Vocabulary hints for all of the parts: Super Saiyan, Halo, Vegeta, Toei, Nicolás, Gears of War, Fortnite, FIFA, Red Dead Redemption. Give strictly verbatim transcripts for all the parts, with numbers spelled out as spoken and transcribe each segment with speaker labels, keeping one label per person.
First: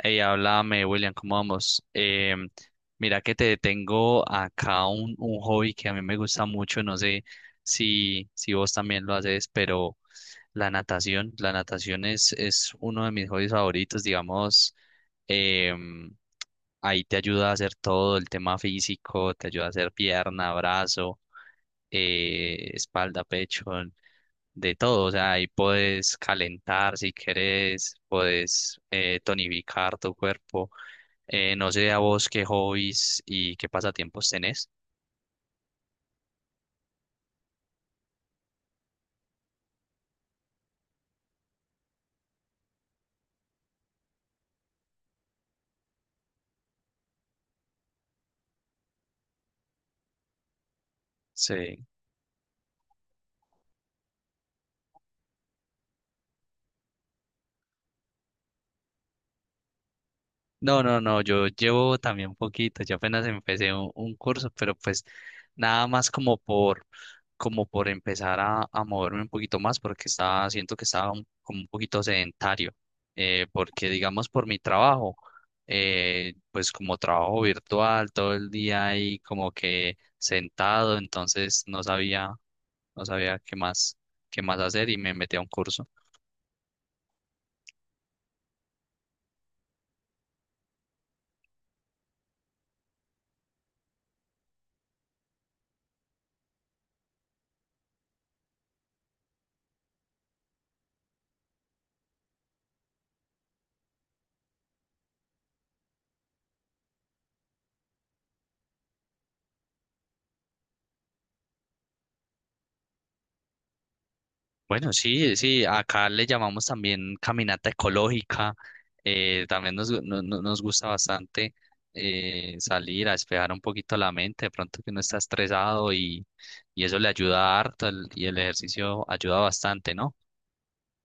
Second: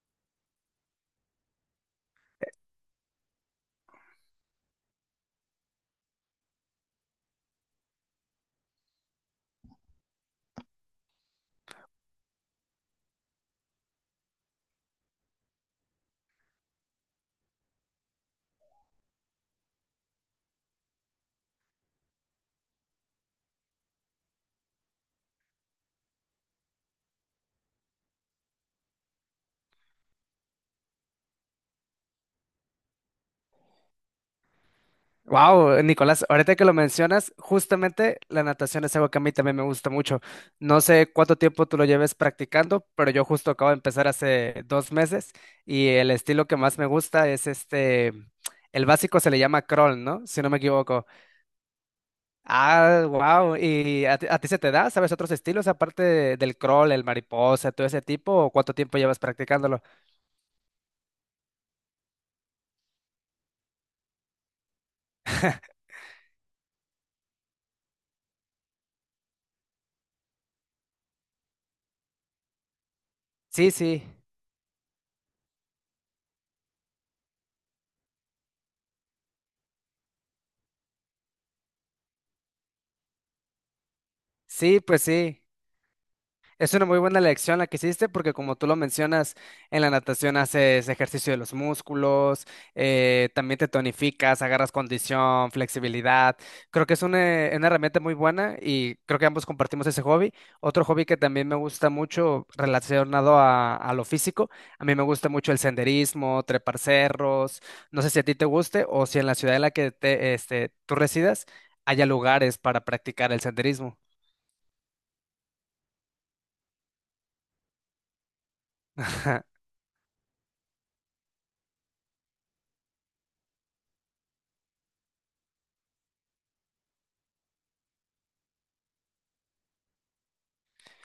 Speaker 1: Hey, háblame, William, ¿cómo vamos? Eh, mira que te tengo acá un, un hobby que a mí me gusta mucho, no sé si, si vos también lo haces, pero la natación, la natación es, es uno de mis hobbies favoritos, digamos, em, ahí te ayuda a hacer todo el tema físico, te ayuda a hacer pierna, brazo, eh, espalda, pecho, de todo, o sea, ahí puedes calentar si querés, puedes eh, tonificar tu cuerpo. Eh, no sé a vos qué hobbies y qué pasatiempos tenés.
Speaker 2: Wow, Nicolás, ahorita que lo mencionas, justamente la natación es algo que a mí también me gusta mucho. No sé cuánto tiempo tú lo lleves practicando, pero yo justo acabo de empezar hace dos meses y el estilo que más me gusta es este, el básico se le llama crawl, ¿no? Si no me equivoco.
Speaker 1: Sí.
Speaker 2: Ah, wow, ¿y a ti, a ti se te da? ¿Sabes otros estilos aparte de- del crawl, el mariposa, todo ese tipo? ¿O cuánto tiempo llevas practicándolo?
Speaker 1: No, no, no, yo llevo también poquito, yo apenas empecé un, un curso, pero pues nada más como por, como por empezar a, a moverme un poquito más, porque estaba, siento que estaba un- como un poquito sedentario, eh,
Speaker 2: Sí,
Speaker 1: porque
Speaker 2: sí,
Speaker 1: digamos por mi trabajo, eh, pues como trabajo virtual todo el día ahí como que sentado, entonces no sabía, no sabía qué más, qué más
Speaker 2: sí,
Speaker 1: hacer y
Speaker 2: pues
Speaker 1: me metí a
Speaker 2: sí.
Speaker 1: un curso.
Speaker 2: Es una muy buena lección la que hiciste porque como tú lo mencionas, en la natación haces ejercicio de los músculos, eh, también te tonificas, agarras condición, flexibilidad. Creo que es una, una herramienta muy buena y creo que ambos compartimos ese hobby. Otro hobby que también me gusta mucho relacionado a, a lo físico, a mí me gusta mucho el senderismo, trepar cerros. No sé si a ti te guste o si en la ciudad en la que te, este, tú residas haya lugares para practicar el senderismo.
Speaker 1: Bueno, sí, sí, acá le llamamos también caminata ecológica, eh, también nos, gu- no- no- nos gusta bastante eh, salir a despejar un poquito la mente, de pronto que uno está estresado y, y eso le ayuda harto el- y el ejercicio ayuda bastante, ¿no?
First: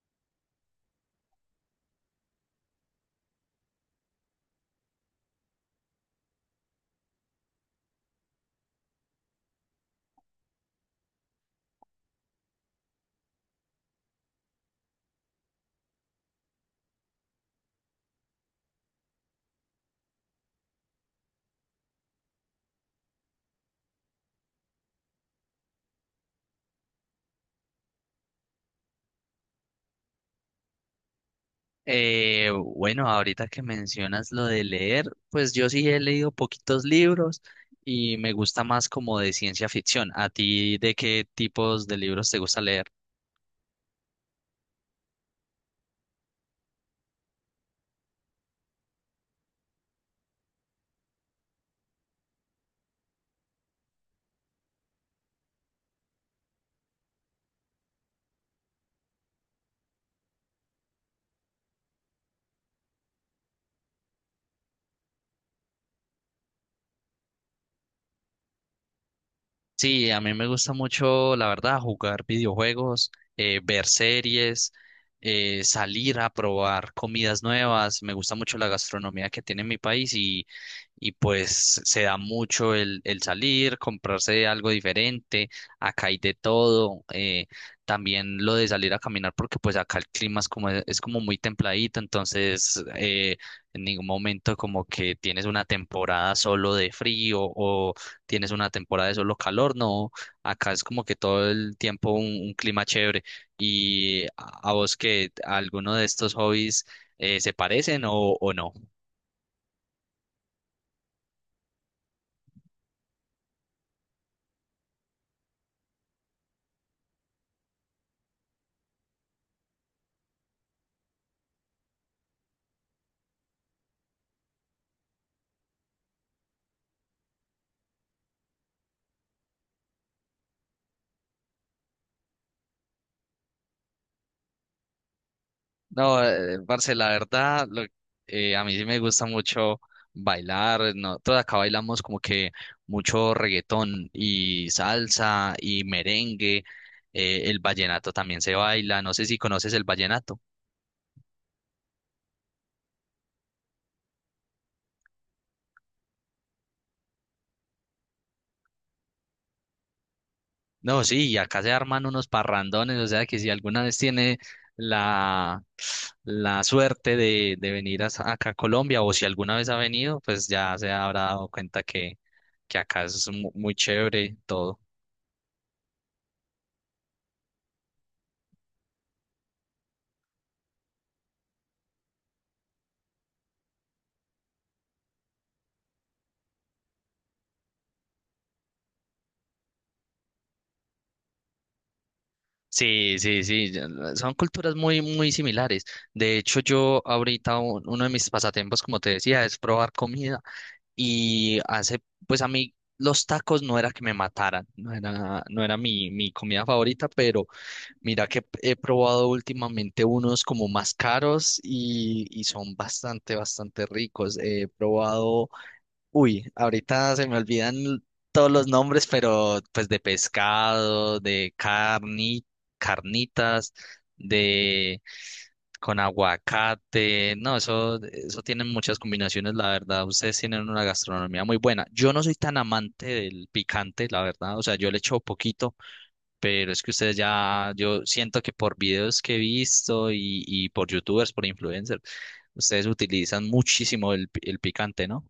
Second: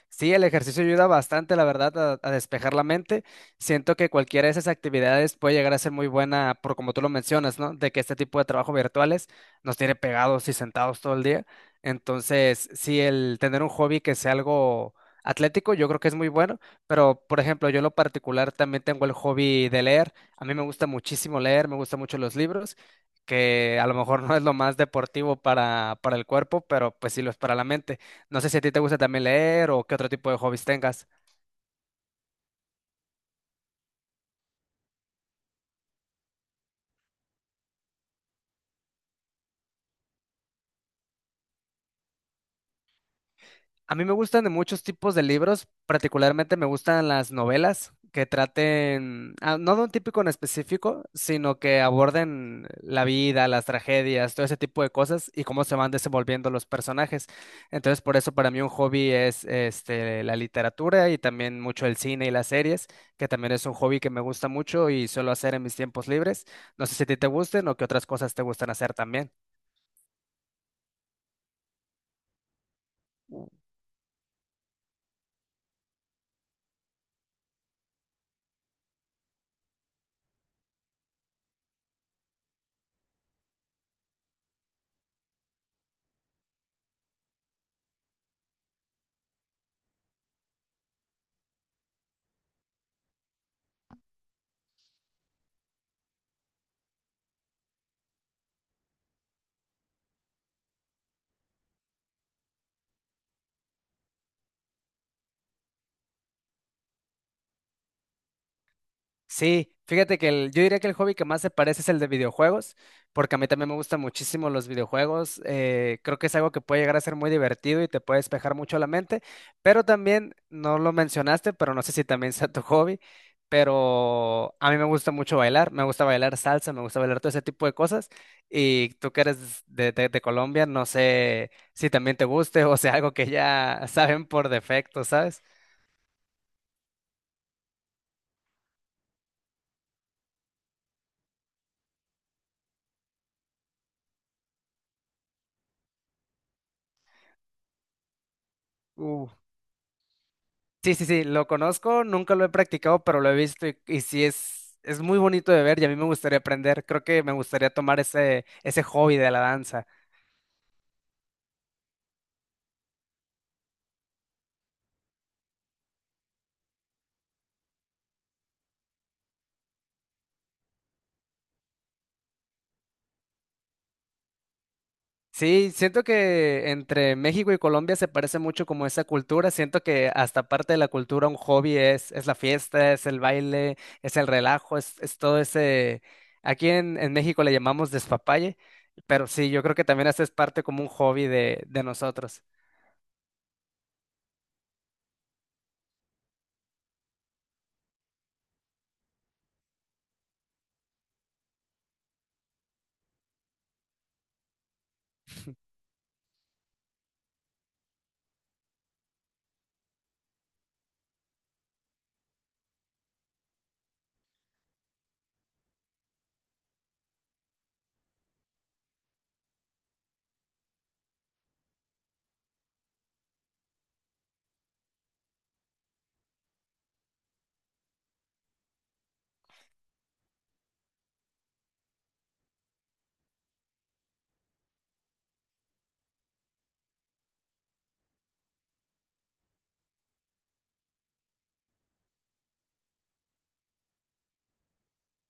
Speaker 2: Sí, el ejercicio ayuda bastante, la verdad, a, a despejar la mente. Siento que cualquiera de esas actividades puede llegar a ser muy buena, por como tú lo mencionas, ¿no? De que este tipo de trabajo virtuales nos tiene pegados y sentados todo el día. Entonces, sí, el tener un hobby que sea algo atlético, yo creo que es muy bueno. Pero, por ejemplo, yo en lo particular también tengo el hobby de leer. A mí me gusta muchísimo leer, me gustan mucho los libros, que a lo mejor no es lo más deportivo para, para el cuerpo, pero pues sí lo es para la mente. No sé si a ti te gusta también leer o qué otro tipo de hobbies tengas.
Speaker 1: Eh, bueno, ahorita que mencionas lo de leer, pues yo sí he leído poquitos libros y me gusta más como de ciencia ficción. ¿A ti de qué tipos de libros te gusta leer?
Speaker 2: A mí me gustan de muchos tipos de libros, particularmente me gustan las novelas que traten, ah, no de un típico en específico, sino que aborden la vida, las tragedias, todo ese tipo de cosas y cómo se van desenvolviendo los personajes. Entonces, por eso para mí un hobby es este, la literatura y también mucho el cine y las series, que también es un hobby que me gusta mucho y suelo hacer en mis tiempos libres. No sé si a ti te gusten o qué otras cosas te gustan hacer también.
Speaker 1: Sí, a mí me gusta mucho, la verdad, jugar videojuegos, eh, ver series, eh, salir a probar comidas nuevas. Me gusta mucho la gastronomía que tiene mi país y pues se da mucho el, el salir, comprarse algo diferente, acá hay de todo, eh, también lo de salir a caminar porque pues acá el clima es como, es como muy templadito, entonces eh, en ningún momento como que tienes una temporada solo de frío o tienes una temporada de solo calor, no, acá es como que todo el tiempo un, un clima chévere y a, a vos que alguno de estos hobbies eh, se parecen o, o no.
Speaker 2: Sí, fíjate que el- yo diría que el hobby que más se parece es el de videojuegos, porque a mí también me gustan muchísimo los videojuegos. Eh, creo que es algo que puede llegar a ser muy divertido y te puede despejar mucho la mente, pero también, no lo mencionaste, pero no sé si también sea tu hobby, pero a mí me gusta mucho bailar, me gusta bailar salsa, me gusta bailar todo ese tipo de cosas. Y tú que eres de, de de Colombia, no sé si también te guste o sea algo que ya saben por defecto, ¿sabes?
Speaker 1: No, eh, parce, la verdad, lo- eh, a mí sí me gusta mucho bailar. Nosotros acá bailamos como que mucho reggaetón y salsa y merengue. Eh, el vallenato también se baila. No sé si conoces el vallenato.
Speaker 2: Sí, sí, sí, lo conozco, nunca lo he practicado, pero lo he visto y, y sí es, es muy bonito de ver y a mí me gustaría aprender. Creo que me gustaría tomar ese, ese hobby de la danza.
Speaker 1: No, sí, y acá se arman unos parrandones. O sea que si alguna vez tiene la, la suerte de, de venir a- acá a Colombia o si alguna vez ha venido, pues ya se habrá dado cuenta que, que acá es mu- muy chévere todo.
Speaker 2: Sí, siento que entre México y Colombia se parece mucho como esa cultura. Siento que hasta parte de la cultura un hobby es, es la fiesta, es el baile, es el relajo, es, es todo ese... Aquí en, en México le llamamos despapalle, pero sí, yo creo que también esa es parte como un hobby de, de nosotros.
Speaker 1: Sí, sí, sí, ya son culturas muy, muy similares. De hecho, yo ahorita u- uno de mis pasatiempos, como te decía, es probar comida y hace, pues a mí los tacos no era que me mataran, no era, no era mi, mi comida favorita, pero mira que he probado últimamente unos como más caros y, y son bastante, bastante ricos. He probado, uy, ahorita se me olvidan todos los nombres, pero pues de pescado, de carni, carnitas, de con aguacate. No, eso, eso tienen muchas combinaciones, la verdad. Ustedes tienen una gastronomía muy buena. Yo no soy tan amante del picante, la verdad. O sea, yo le echo poquito, pero es que ustedes ya, yo siento que por videos que he visto y, y por youtubers, por influencers, ustedes utilizan muchísimo el, pi- el picante, ¿no?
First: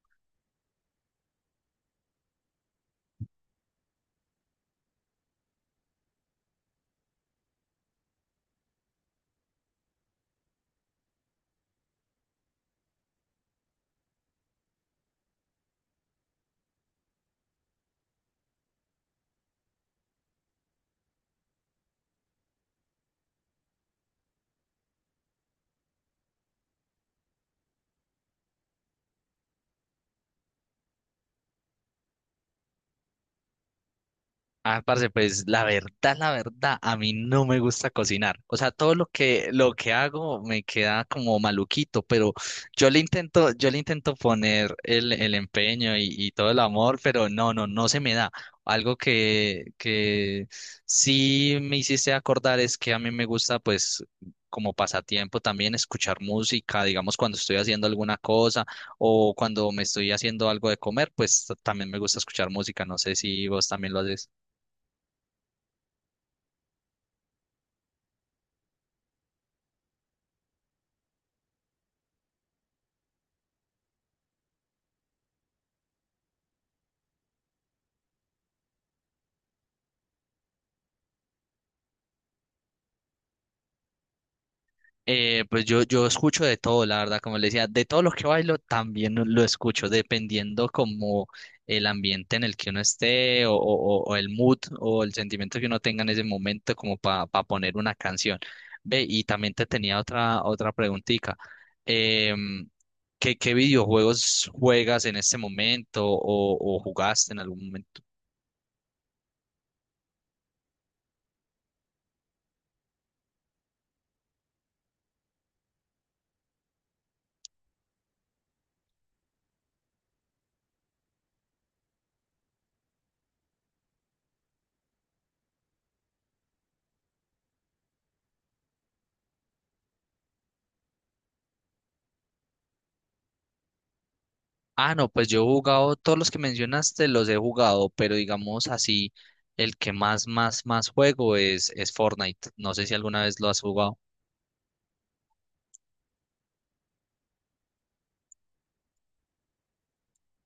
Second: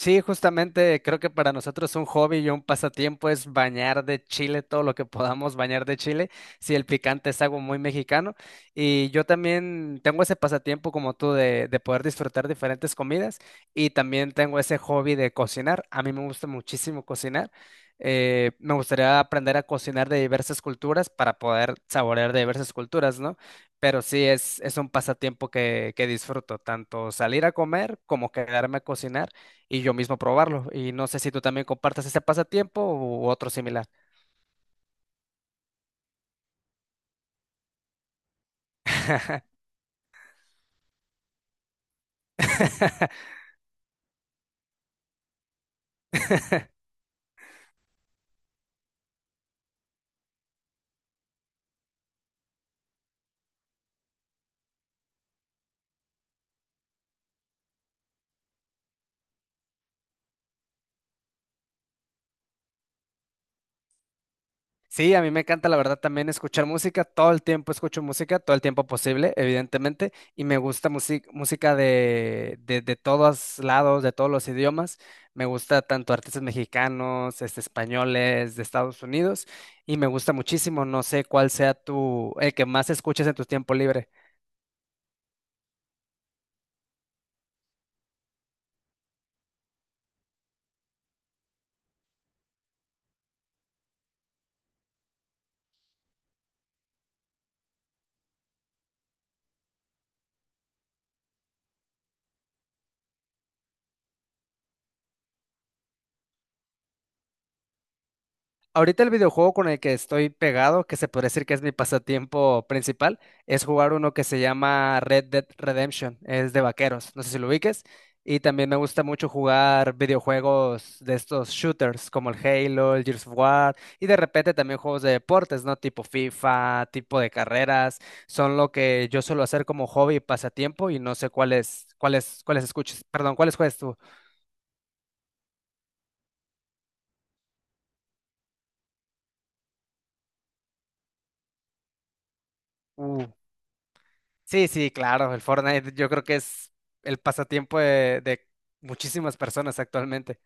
Speaker 2: Sí, justamente creo que para nosotros un hobby y un pasatiempo es bañar de chile todo lo que podamos bañar de chile, si el picante es algo muy mexicano. Y yo también tengo ese pasatiempo como tú de, de poder disfrutar diferentes comidas y también tengo ese hobby de cocinar. A mí me gusta muchísimo cocinar. Eh, me gustaría aprender a cocinar de diversas culturas para poder saborear de diversas culturas, ¿no? Pero sí es, es un pasatiempo que, que disfruto, tanto salir a comer como quedarme a cocinar y yo mismo probarlo. Y no sé si tú también compartas ese pasatiempo u otro similar.
Speaker 1: Ah, parce, pues la verdad, la verdad, a mí no me gusta cocinar. O sea, todo lo que lo que hago me queda como maluquito, pero yo le intento, yo le intento poner el, el empeño y, y todo el amor, pero no, no, no se me da. Algo que, que sí me hiciste acordar es que a mí me gusta, pues, como pasatiempo también escuchar música, digamos, cuando estoy haciendo alguna cosa o cuando me estoy haciendo algo de comer, pues también me gusta escuchar música. No sé si vos también lo haces.
Speaker 2: Sí, a mí me encanta, la verdad, también escuchar música. Todo el tiempo escucho música, todo el tiempo posible, evidentemente. Y me gusta music- música de, de, de todos lados, de todos los idiomas. Me gusta tanto artistas mexicanos, este, españoles, de Estados Unidos. Y me gusta muchísimo. No sé cuál sea tu, el que más escuches en tu tiempo libre.
Speaker 1: Eh, pues yo, yo escucho de todo, la verdad, como le decía, de todo lo que bailo también lo lo escucho, dependiendo como el ambiente en el que uno esté o, o- o el mood o el sentimiento que uno tenga en ese momento como para poner una canción. Ve, y también te tenía otra, otra preguntita. em, ¿Qué, qué videojuegos juegas en este momento o, o jugaste en algún momento?
Speaker 2: Ahorita el videojuego con el que estoy pegado, que se podría decir que es mi pasatiempo principal, es jugar uno que se llama Red Dead Redemption, es de vaqueros, no sé si lo ubiques, y también me gusta mucho jugar videojuegos de estos shooters como el Halo, el Gears of War, y de repente también juegos de deportes, ¿no? Tipo FIFA, tipo de carreras, son lo que yo suelo hacer como hobby y pasatiempo, y no sé cuáles, cuáles, cuáles escuches, perdón, cuáles juegas
Speaker 1: Ah, no, pues yo he jugado, todos los que mencionaste los he jugado, pero digamos así, el que más, más, más juego es, es Fortnite. No sé si alguna
Speaker 2: tú.
Speaker 1: vez lo has jugado.
Speaker 2: Sí, sí, claro, el Fortnite yo creo que es el pasatiempo de, de muchísimas personas actualmente.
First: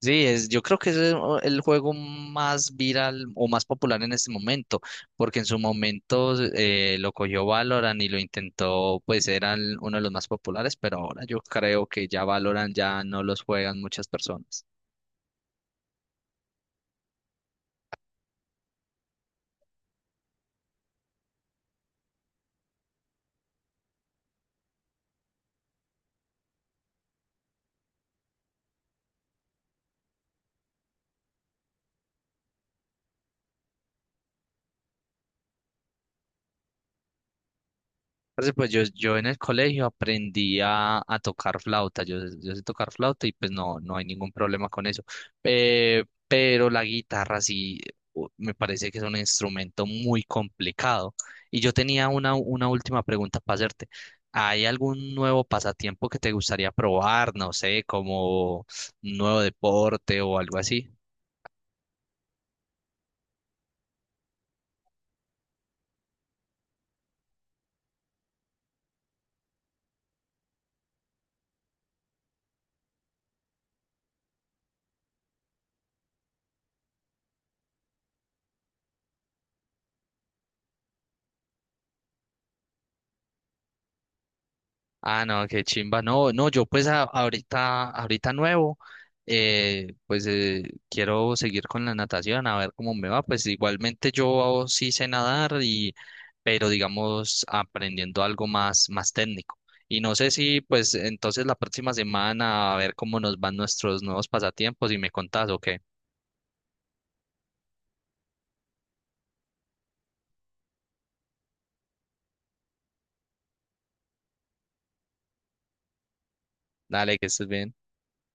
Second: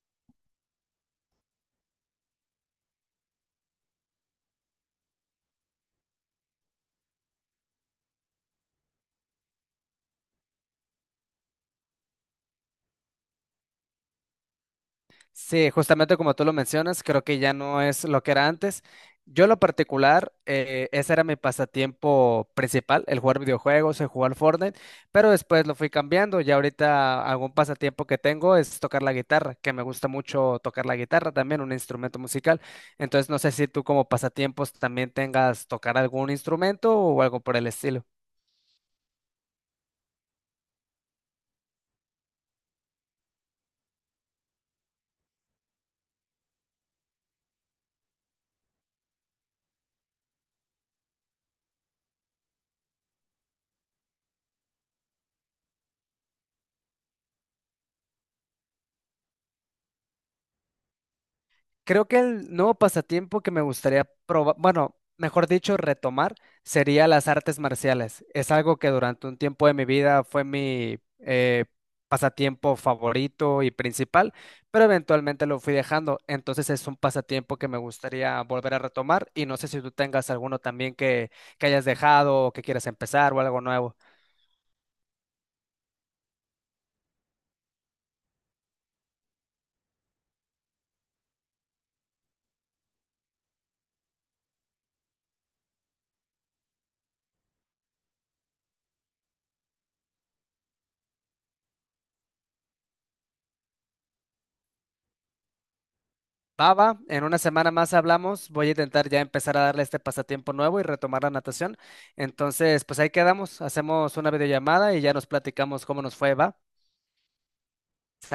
Speaker 1: Sí, es, yo creo que es el el juego más viral o más popular en este momento, porque en su momento eh, lo cogió Valorant y lo intentó, pues eran uno de los más populares, pero ahora yo creo que ya Valorant ya no los juegan muchas personas.
Speaker 2: Sí, justamente como tú lo mencionas, creo que ya no es lo que era antes. Yo en lo particular, eh, ese era mi pasatiempo principal, el jugar videojuegos, el jugar Fortnite, pero después lo fui cambiando. Ya ahorita algún pasatiempo que tengo es tocar la guitarra, que me gusta mucho tocar la guitarra también, un instrumento musical. Entonces no sé si tú como pasatiempos también tengas tocar algún instrumento o algo por el estilo.
Speaker 1: Parce, pues yo, yo en el colegio aprendí a, a tocar flauta, yo, yo sé tocar flauta y pues no, no hay ningún problema con eso. Eh, pero la guitarra sí, u- me parece que es un instrumento muy complicado. Y yo tenía una, una última pregunta para hacerte. ¿Hay algún nuevo pasatiempo que te gustaría probar? No sé, como un nuevo deporte o algo así.
Speaker 2: Creo que el nuevo pasatiempo que me gustaría probar, bueno, mejor dicho, retomar, sería las artes marciales. Es algo que durante un tiempo de mi vida fue mi eh, pasatiempo favorito y principal, pero eventualmente lo fui dejando. Entonces es un pasatiempo que me gustaría volver a retomar y no sé si tú tengas alguno también que, que hayas dejado o que quieras empezar o algo nuevo.
Speaker 1: Ah, no, qué chimba. No, no, yo pues a- ahorita, ahorita nuevo, eh, pues eh, quiero seguir con la natación, a ver cómo me va. Pues igualmente yo sí sé nadar y, pero digamos, aprendiendo algo más, más técnico. Y no sé si pues entonces la próxima semana a ver cómo nos van nuestros nuevos pasatiempos y me contás o qué.
Speaker 2: Va, va, en una semana más hablamos. Voy a intentar ya empezar a darle este pasatiempo nuevo y retomar la natación. Entonces, pues ahí quedamos. Hacemos una videollamada y ya nos platicamos cómo nos fue, va.
Speaker 1: Dale, que estés bien.